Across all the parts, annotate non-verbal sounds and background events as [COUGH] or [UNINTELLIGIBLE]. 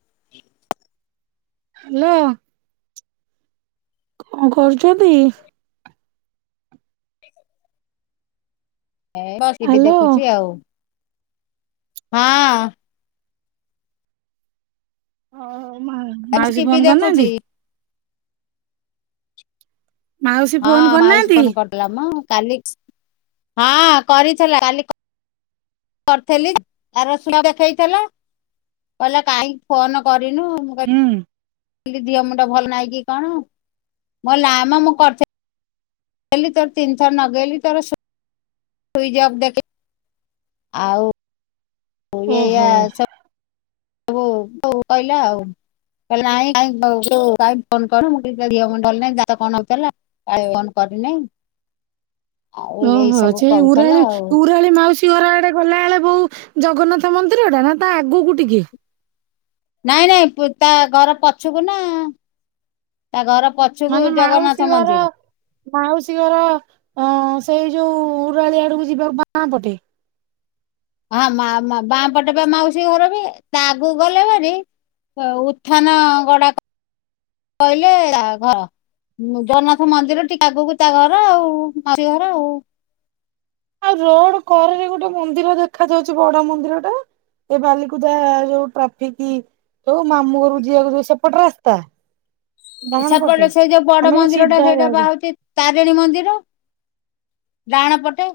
[UNINTELLIGIBLE] Hello କଣ କରୁଛନ୍ତି? ଏଇ ବସିବି ହ୍ୟାଲୋ ଦେଖୁଛି ଆଉ। ହଁ। ହଁ ମାଉସୀ ଟିଭି ଫୋନ୍ କରି ଦେଖୁଛି ନାହାନ୍ତି। ମାଉସୀ ଫୋନ ହଁ ମାଉସୀ କରିନାହାନ୍ତି ଫୋନ କରି ଥିଲା ମ। କାଲି ହଁ କରିଥିଲା କାଲି। କର୍ଥିଲି ଆର ସୁୁଆଁ ଦେଖେଇ ଥିଲ। କହିଲା କାହିଁକି ଫୋନ କରିନୁ? ମୁଁ କ ହୁଁ ଇଲି ଧିଅ ମୁଣ୍ଡ ଭଲ ନାହିଁ କି କଣ? ମୁଁ କଇଲି ନାଇଁ ମୁଁ କର୍ଥି ଲି। ତୋର ତିନିଥର ନଗେଇଲି, ତୋର ସୁ ସୁଇଜ୍ ଅପ୍ ଦେଖେ। ଆଉ ଏଇଆ ଓହୋ ସବ୍-ବୁ କୋଉ କହିଲା ଆଉ। କଇଲା ନାଇଁ କାଇଁ ସବୁ ତୁ କାଇଁ ଫୋନ୍ କରୁନୁ। ମୁଁ କଇଲି ଟିକେ ଧିଅ ମୁଣ୍ଡ ହଲେ [UNINTELLIGIBLE] [UNINTELLIGIBLE] କରିନି। ଓହୋ ସେଇ କହୁଥିଲା ଉରାଳି, ଆଉ ଉରାଳି ମାଉସୀ ଘର ଆଡେ ଗଲାବେଳେକୁ ଜଗନ୍ନାଥ ମନ୍ଦିରଟା। ନା, ତା ଆଗକୁ ଟିକେ। ନାଇଁ ନାଇଁ ତା ଘର ପଛକୁ ନା। ତା ଘର ପ ପଛୁକୁ ମାନେ ମାଉସୀ ଜଗନ୍ନାଥ ଘର ମନ୍ଦିର। ମାଉସୀ ଘର ଅ ସେଇ ଯୋଉ ଉରାଳି ଆଡକୁ ଯିବାକୁ ବାଁ ପଟେ। ହଁ ମା-ମା ବାଁ ପଟେ ବା ମାଉସୀ ଘର ବି। ତା ଆଗକୁ ଗଲେ ଭାରି ଉତ୍ଥାନ ଗଡା ପଇଲେ ଘ ହଁ ଜଗନ୍ନାଥ ମନ୍ଦିର ଟିକେ ଆଗକୁ ତା, ଘର ଆଉ ମାଉସୀ ଘର ଆଉ। ଆଉ ରୋଡ୍ କରେରେ ଗୋଟେ ମନ୍ଦିର ଦେଖା ଯାଉଛି, ବଡ ମନ୍ଦିର ଟା। ଏ ବାଲିକୁଦା ଯୋଉ ଟ୍ରାଫିକ୍ ଯୋଉ ମାମୁଁ ଘରୁକୁ ଯିିବାକୁୁ ଯୋଉ ସେପଟେ ରାସ୍ତା। ସେ ପଟେ ସେ ଯୋଉ ବଡ ଆମେ ମନ୍ଦିରଟା ସିଧା ସେଇଟା ବା ଯାଉଛେ ହଉଚି ତାରିଣୀ ମନ୍ଦିର ଡାହାଣ ପଟେ।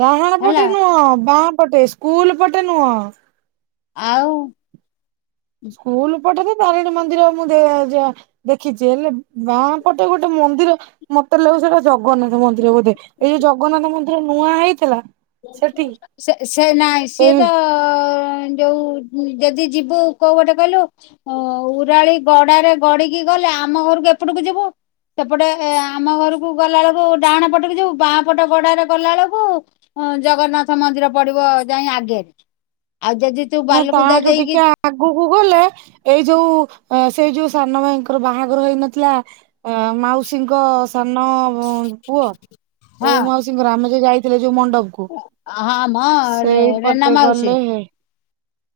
ଡାହାଣ ପଟେ ହେଲା ନୁହଁ, ବାଁ ପଟେ, ସ୍କୁଲ ପଟେ ନୁହଁ। ଆଉ। ସ୍କୁଲ୍ ପଟେ ତ ତାରିଣୀ ମନ୍ଦିର ମୁଁ ଦ-ଯ ଦେଖିଛି ହେଲେ, ବାଁ ପଟେ ଗୋଟେ ମନ୍ଦିର ମତେ ଲାଗୁଛି ସେଟା ଜଗନ୍ନାଥ ମନ୍ଦିର ବୋଧେ। ଏଇ ଜଗନ୍ନାଥ ମନ୍ଦିର ନୂଆ ହେଇଥିଲା। ସେଠି ସେ ସେ ନାଇଁ। ସିଏ ସେଇ ତ ଅ ଯୋଉ ଯଦି ଯିବୁ କୋଉ ପଟେ କହିଲୁ। ଅଁ ଉରାଳି ଗଡାରେ ଗଡି କି ଗଲେ ଆମ ଘରକୁ ଏପଟକୁ ଯିବୁ। ସେ ପଟେ ଆମ ଘରକୁ ଗଲାବେଳକୁ ଡାହାଣ ପଟକୁ ଯିବୁ। ବାଁ ପଟ ଗଡାରେ ଗଡିଲା ବେଳକୁ ହଁ ଜଗନ୍ନାଥ ମନ୍ଦିର ପଡିବ ଯାଇ ଆଗରେ। ଆଉ ଯଦି ତୁ ନାଁ ତା ବାଲକୁଦା ଠୁ ଦେଇକି ଟିକେ ଆଗକୁ ଗଲେ ଏଇ ଯୋଉ ସେଇ ଯୋଉ ସାନ ଭାଇଙ୍କର ବାହାଘର ହେଇ ନ ଥିଲା ଅ ମାଉସୀଙ୍କ ସାନ ପୁଅ। ହଁ କୋଉ ମାଉସୀଙ୍କର ଆମେ ଯୋଉ ଯାଇଥିଲେ ଯୋଉ ମଣ୍ଡପକୁ। ହଁ ମ ରେନା ସେଇପଟେ ମାଉସୀ ଗଲେ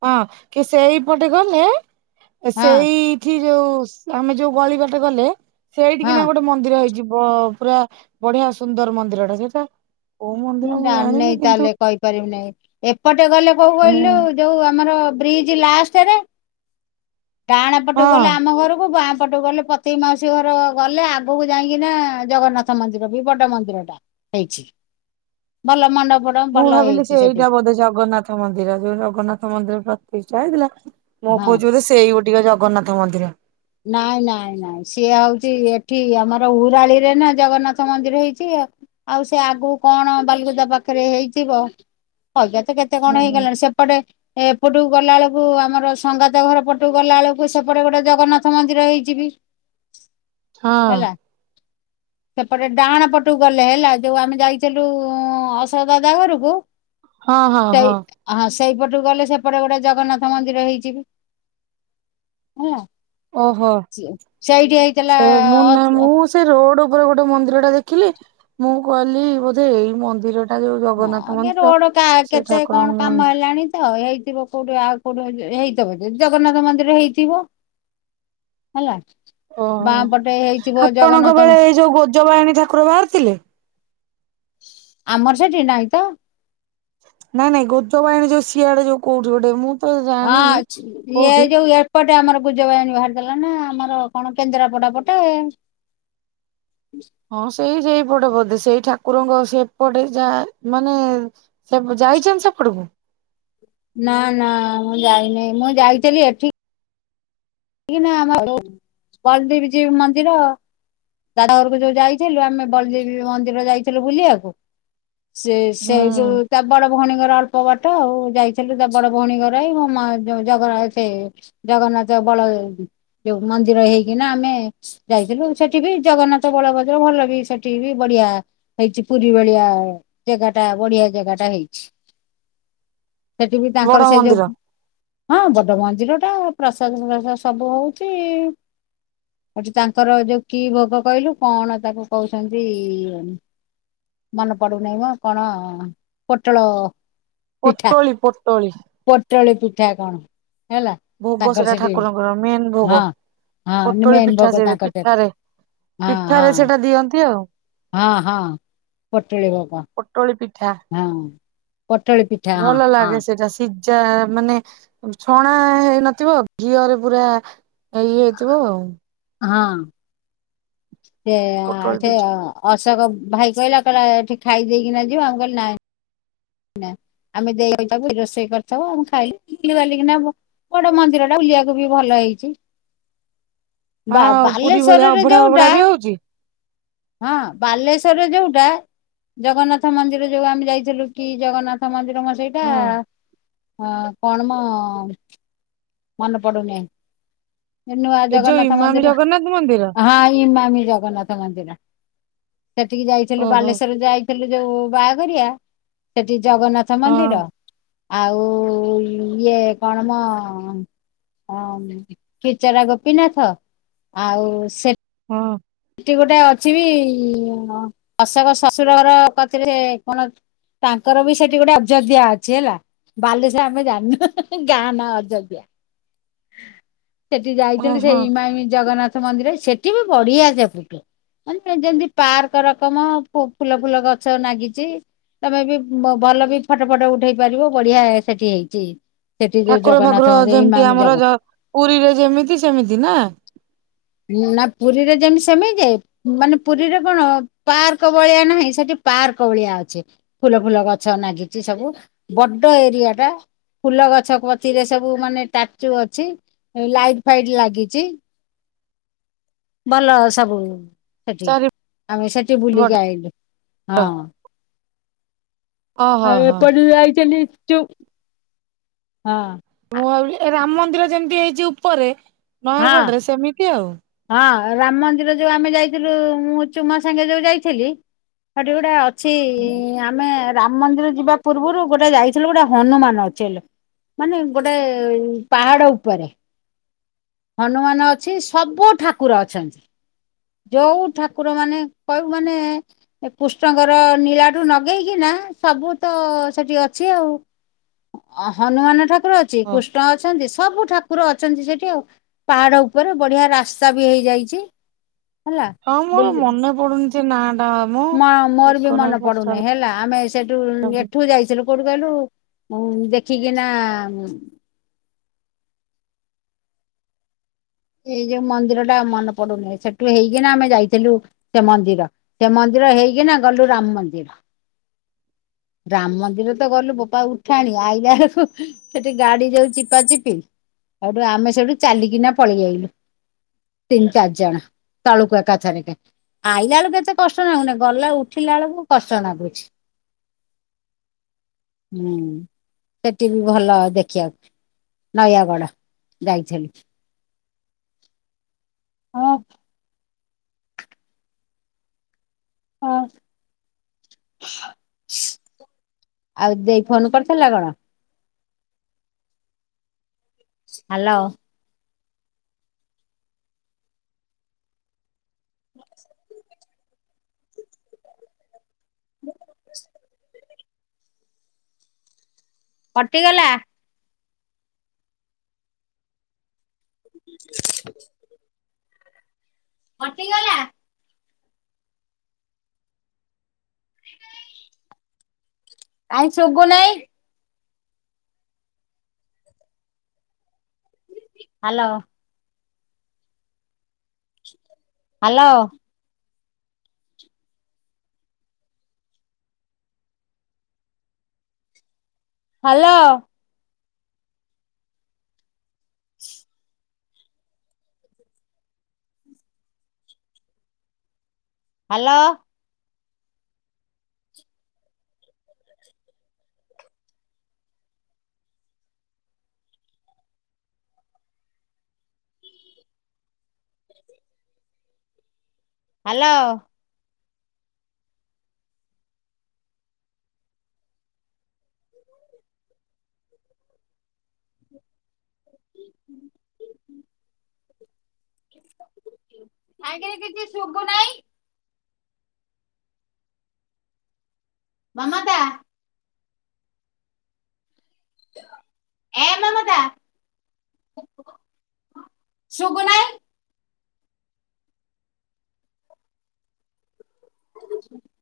ହଁ। କି ସେଇପଟେ ଗଲେ ସେଇ ହଁ ସେଇଠି ଯୋଉ ଆମେ ଯୋଉ ଗଳି ବାଟେ ଗଲେ, ସେଇଠି ହଁ କିନା ଗୋଟେ ମନ୍ଦିର ହେଇଚି ପ-ପୁରା ବଢିଆ ସୁନ୍ଦର ମନ୍ଦିରଟା ସେଇଟା। କୋଉ ମୁଁ ମନ୍ଦିର ଜାଣିନି ଜାଣିନେଇଁ ତା କିନ୍ତୁ ହେଲେ କହିପାରିବି ନେଇଁ। ଏପଟେ ଗଲେ କୋଉ ମୁଁ କହିଲୁ ଯୋଉ ଆମର। ବ୍ରିଜ୍ ଲାଷ୍ଟରେ ଡାହାଣ ପଟକୁ ଗଲେ ହଁ ଆମ ଘରକୁ। ବାଁ ପଟୁ ଗଲେ ପ୍ରତିକ୍ ମାଉସୀ ଘର ଗଲେ ଆଗକୁ ଯାଇକିନା ଜଗନ୍ନାଥ ମନ୍ଦିର ବି ବଡ ମନ୍ଦିରଟା। ହେଇଛି। ଭଲ ମଣ୍ଡପ। ମୁଁ ଭାବିଲି ସେ ଏଇଟା ବୋଧେ ଜଗନ୍ନାଥ ମନ୍ଦିର ଯୋଉ ଜଗନ୍ନାଥ ମନ୍ଦିର ପ୍ରତିଷ୍ଠା ହେଇଥିଲା ମୁ ହଁ କୋହୁଛି ବୋଧେ ସେଇ ଟିକେ ଜଗନ୍ନାଥ ମନ୍ଦିର ନାଇଁ ନାଇଁ ନାଇଁ ସିଏ ହଉଛି ଏଠି ଆମର ଉାରାଳିରେ ନା ଜଗନ୍ନାଥ ମନ୍ଦିର ହେଇଛି ଆଉ। ଆଉ ସେ ଆଗକୁ କଣ ବାଲଗୁଜା ପାଖରେ ହେଇଥିବ। କହିବିତ କେ କେତେ କଣ ହଁ ହଁ ହେଇଗଲାଣି ସେପଟେ। ଏପଟକୁ ଗଲା ବେଳକୁ ଆମର ସଙ୍ଗାତ ଘର ପଟକୁ ଗଲା ବେଳକୁ ସେପଟେ ଗୋଟେ ଜଗନ୍ନାଥ ଜଗନ୍ନାଥ ମନ୍ଦିର ହେଇଛି ହେଲା। ସେପଟେ ଡାହାଣ ପଟକୁ ଗଲେ ହେଲା ଯୋଉ ଆମେ ଯାଇଥିଲୁ ଅଶୋକ ଦାଦା ଘରକୁ ହଁ ହଁ ହଁ। ହ ହଁ ସେଇପଟୁ ଗଲେ ସେପଟେ ଗୋଟେ ଜଗନ୍ନାଥ ମନ୍ଦିର ହେଇଛି ହେଲା। ଓହୋ। ସେଇଠି ହେଇଥିଲା ସେ ମୁଁ ନା ଅ ମୁଁ ସେ ରୋଡ ଉପରେ ଗୋଟେ ମନ୍ଦିର ଟା ଦେଖିଲି, ମୁଁ କହିଲି ବୋଧେ ଏଇ ମନ୍ଦିର ଟା ଯୋଉ ଜଗନ୍ନାଥ ଆଗେ ମନ୍ଦିର ରୋଡ କା ସେ କେତେ ଠାକୁରଙ୍କ କଣ କାମ ମନ୍ଦିର ହେଲାଣି। ଉ ହେଇଥିବ କୋଉଠି ଆଉ କୋଉଠି ହେଇଥିବ ଯି ଜଗନ୍ନାଥ ମନ୍ଦିର ହେଇଥିବ। ହେଲା। ଓହୋ ବାଁ ପଟେ ହେଇଥିବ ଆପଣଙ୍କ ଜଗନ୍ନାଥ ବେଳେ ଏଇ ଯୋଉ ଗୋଜ ବାୟାଣୀ ଠାକୁର ବାହାରିଥିଲେ। ଆମର ସେଠି ନାହିଁ ତ ନାଇଁ ନାଇଁ ଗଜ ବାୟାଣୀ ଯୋଉ ସିଆଡେ ଯୋ କୋଉଠି ଗୋଟେ ମୁଁ ତ ହଁ ଜାଣିନି ଇଏ କୋଉଠି ଯୋଉ ଏ ପଟେ ଆମର ଗୁଜ ବାୟାଣୀ ବାହାରିଥିଲା ନା ଆମର କଣ କେନ୍ଦ୍ରାପଡ଼ା ପଟେ। ହଁ ସେଇ ସେଇପଟେ ବୋଧେ ସେଇ ଠାକୁରଙ୍କ ସେପଟେ ଯାହା ମାନେ ସେ ଯାଇଛନ୍ତି ସେପଟକୁ ନା ନା ମୁଁ ଯାଇନି ମୁଁ ଯାଇଥିଲି ଏଠି ନା ଆମର [UNINTELLIGIBLE] ଜୀଉ ମନ୍ଦିର। ତାଢ ଘରକୁ ଯୋଉ ଯାଇଥିଲୁ, ଆମେ ବଲଦୀପ ଜୀଉ ମନ୍ଦିର ଯାଇଥିଲୁ ବୁଲିବାକୁ। ସେ ସେ ହୁଁ ଯୋଉ ତା ବଡ଼ ଭଉଣୀ ଘର ଅଳ୍ପ ବାଟ ଆଉ ଯାଇଥିଲୁ ତା ବଡ଼ ଭଉଣୀ ଘର ହେଇ [UNINTELLIGIBLE] ଜଗନ୍ନାଥ ବଳ ଯୋଉ ମନ୍ଦିର ହେଇକିନା ଆମେ ଯାଇଥିଲୁ ସେଠି ବି ଜଗନ୍ନାଥ ବଳଭଦ୍ର ଭଲ ବି ସେଠି ବି ବଢ଼ିଆ ହେଇଛି ପୁରୀ ଭଳିଆ ଜାଗାଟା ବଢ଼ିଆ ଜାଗାଟା ହେଇଛି। ସେଠି ବି ବଡ ତାଙ୍କର ସେଇ ଯୋଉ ମନ୍ଦିର ହଁ ବଡ଼ ମନ୍ଦିର ଟା ପ୍ରସାଦ ସବୁ ହଉଛି। ଏଠେ ତାଙ୍କର ଯୋଉ କି ଭୋଗ କହିଲୁ କଣ ତାକୁ କହୁଛନ୍ତି ମନେ ପଡୁନହି ମୁ କଣ ପୋଟଳ ପୋଟଳୀ ପୋଟଳୀ। ତଳେ ପିଠା କଣ? ହେଲା ଭୋଗ ତାଙ୍କର ସେଟା ସେଠି ଠାକୁରଙ୍କର ମେନ୍ ଭୋଗ ହଁ ହଁ ପୋଟଳି ମେନ୍ ପିଠା ଭୋଗ ସେ ତାଙ୍କର ସେଟା ପିଠାରେ ହଁ ହଁ ପିଠାରେ ସେଇଟା ଦିଅନ୍ତି ଆଉ। ହଁ ହଁ ପୋଟଳି ଭୋଗ। ପୋଟଳି ପିଠା ହଁ ପୋଟଳି ପି ଭଲ ଲାଗେ ସେଇଟା ସି ଯା ମାନେ ଛଣା ହେଇନଥିବ ଘିଅରେ ପୁରା ହେଇ ହେଇଥିବ ଆଉ। ହଁ। ସେ ପୋଟଳ ସେ ପିଠା ଅଶୋକ ଭାଇ କହିଲା କହିଲା ଏଠି ଖାଇଦେଇକିନା ଯିବା ଆମ କହିଲି ନାଇଁ। ନା ଆମେ ଦେଇ [UNINTELLIGIBLE] ରୋଷେଇ କରିଥିବ ଆମ ଖାଇ ବୁଲି ବାଲିକିନା ବ ବଡ ମନ୍ଦିର ଟା ବୁଲିବାକୁ ବି ଭଲ ହେଇଚି। ବା ମାନେ ପୁରୀ ବାଲେଶ୍ୱର ଭଳିଆ ରେ ଅଭଢା ଯଉଟା ଅଭଢା ବି ହଉଛି ହଁ ବାଲେଶ୍ଵରରେ ଯୋଉଟା ଜଗନ୍ନାଥ ମନ୍ଦିର ଯୋଉ ଆମେ ଯାଇଥିଲୁ କି ଜଗନ୍ନାଥ ମନ୍ଦିର ମ ସେଇଟା ହଁ ଅ କଣ ମ? ମନ ପଡ଼ୁନେ ନୂଆ ଏ ଯୋଉ ଜଗନ୍ନାଥ ଇମାମି ମନ୍ଦିର, ଜଗନ୍ନାଥ ମନ୍ଦିର ହଁ ହିମାମି ଜଗନ୍ନାଥ ମନ୍ଦିର। ସେଠିକି ଯାଇଥିଲୁ ଓହୋ ବାଲେଶ୍ଵର ଯାଇଥିଲୁ ଯୋଉ ବାହାଘରିଆ ସେଠି ଜଗନ୍ନାଥ ହଁ ମନ୍ଦିର ଆଉ ଇଏ କଣ ମ ହଁ କିଚରା ଗୋପୀନାଥ ଆଉ ସେ ହଁ। ସେଠି ଗୋଟେ ଅଛି ବି ଅଶକ ଶ୍ୱଶୁରର କଥିରେ କଣ ତାଙ୍କର ବି ସେଠି ଗୋଟା ଅଯୋଧ୍ୟା ଅଛି ହେଲା। ବାଲେଶ ଆମେ ଜାଣିନୁ ଗାଁ ନା ଅଯୋଗ୍ୟା। ସେଠି ଯାଇଥିଲି ଓହୋ ସେଇ ଇମାମି ଜଗନ୍ନାଥ ମନ୍ଦିର ସେଠି ବି ବଢିଆ [UNINTELLIGIBLE] ମାନେ ଯେମତି ପାର୍କ ରକମ ଫୁ- ଫୁଲ ଫୁଲ ଗଛ ନାଗିଚି ତମେ ବି ଭଲ ବି ଫଟୋ ଫଟ ଉଠେଇ ପାରିବ ବଢିଆ ସେଠି ହେଇଚି। ଠାକୁର ଫାକୁର ଯେମିତି ଆମର ଜଗନ୍ନାଥ ଜ-ପୁରୀରେ ଯେମିତି ସେମିତି ନା? ନା ପୁରୀରେ ଯେମିତି ସେମିତି ଯେ ମାନେ ପୁରୀରେ କଣ ପାର୍କ ଭଳିଆ ନାହିଁ ସେଠି ପାର୍କ ଭଳିଆ ଅଛି। ଫୁଲ ଫୁଲ ଗଛ ନାଗିଚି ସବୁ ବଡ ଏରିଆ ଟା। ଫୁଲ ଗଛ କତିରେ ସବୁ ମାନେ ଟାଚୁ ଅଛି ଲାଇଟ୍ ଫାଇଟ୍ ଲାଗିଚି। ଭଲ ସବୁ ସେଠି ଚାରିପଟ ଆମେ ସେଠି ବୁଲିକି ଆଇଲୁ। ହଁ ଓହୋ ଆଉ ହୋ ଏପଟୁରୁ ଜାଇଚନି ଯଉ ହଁ। ମୁଁ ଭାବିଲି ରାମ୍ ମନ୍ଦିର ଯେମିତି ହେଇଛି ଉପରେ ହଁ ନୟାଗଡ ରେ ସେମିତି ଆଉ। ହଁ ରାମ ମନ୍ଦିର ଯେଉ ଆମେ ଯାଇଥିଲୁ ମୁଁ ଚୁମା ସାଙ୍ଗେ ଯଉ ଯାଇଥିଲି ସେଠି ଗୋଟା ଅଛି ଆମେ ରାମ ମନ୍ଦିର ଯିବା ପୂର୍ବରୁ ଗୋଟେ ଯାଇଥିଲୁ ଗୋଟେ ହନୁମାନ ଚଲ ମାନେ ଗୋଟେ ପାହାଡ ଉପରେ। ହନୁମାନ ଅଛି ସବୁ ଠାକୁର ଅଛନ୍ତି। ଯୋଉ ଠାକୁର ମାନେ କହିବୁ ମାନେ ଏ କୁଷ୍ଣଙ୍କର ନୀଳାଠୁ ଲଗେଇକି ନା ସବୁ ତ ସେଠି ଅଛି ଆଉ। ଅ ହନୁମାନ ଠାକୁର ଅଛି ଓ କୃଷ୍ଣ ଅଛନ୍ତି ସବୁ ଠାକୁର ଅଛନ୍ତି ସେଠି ଆଉ। ପାହାଡ ଉପରେ ବଢିଆ ରାସ୍ତା ବି ହେଇଯାଇଚି। ହଁ ମୋର ମନେ ପଡୁନି ଯେ ନାଁ ଟା ମଁ। ମା ମୋର ବି ମନେ ପଡୁନି ହେଲା ଆମେ ସେଠୁ ଏଠୁ ଯାଇଥିଲୁ କୋଉଠୁ କହିଲୁ? ଦେଖିକି ନା ଏଇ ଯୋଉ ମନ୍ଦିର ଟା ମନେ ପଡୁନି ସେଠୁ ହେଇକିନା ଆମେ ଯାଇଥିଲୁ ସେ ମନ୍ଦିର ସେ ମନ୍ଦିର ହେଇକି ନା ଗଲୁ ରାମ୍ ମନ୍ଦିର। ରାମ୍ ମନ୍ଦିର ତ ଗଲୁ ବୋପା ଉଠାଣି ଆଇଲା ବେଳକୁ ସେଠି ଗାଡି ଯଉ ଚିପା ଚିପି ସେଇଠୁ ଆମେ ସେଇଠୁ ଚାଲିକିନା ପଳେଇ ଆାଇଲୁ। ତିନି ଚାରି ଜଣ ତାଳୁକୁ ଏକାଥରେ କେ ଆଇଲା ବେଳକୁ ଏତେ କଷ୍ଟ ଲାଗୁନି ଗଲେ ଉଠିଲା ବେଳକୁ କଷ୍ଟ ନାଗୁଛି। ହୁଁ ସେଠି ବି ଭଲ ଦେଖିବାକୁ ନୟାଗଡ଼ ଯାଇଥିଲି। ହଁ। ହଁ। ଆଉ ଦେଇ ଫୋନ କରିଥିଲା କଣ? ହ୍ୟାଲୋ। [INAUDIBLE] [INAUDIBLE] କଟିଗଲା। [INAUDIBLE] କଟିିଗଲା। [INAUDIBLE] କାଇଁ ଶୁଗୁ ନାଇଁ। Hello. Hello. Hello. [INAUDIBLE] Hello. Hello. [INAUDIBLE] କାଇହିଁକି କିଛି ଶୁଗୁ ନାହିଁ। ମମତା ଏ ମମତା ଶୁଗୁନାଇ [INAUDIBLE]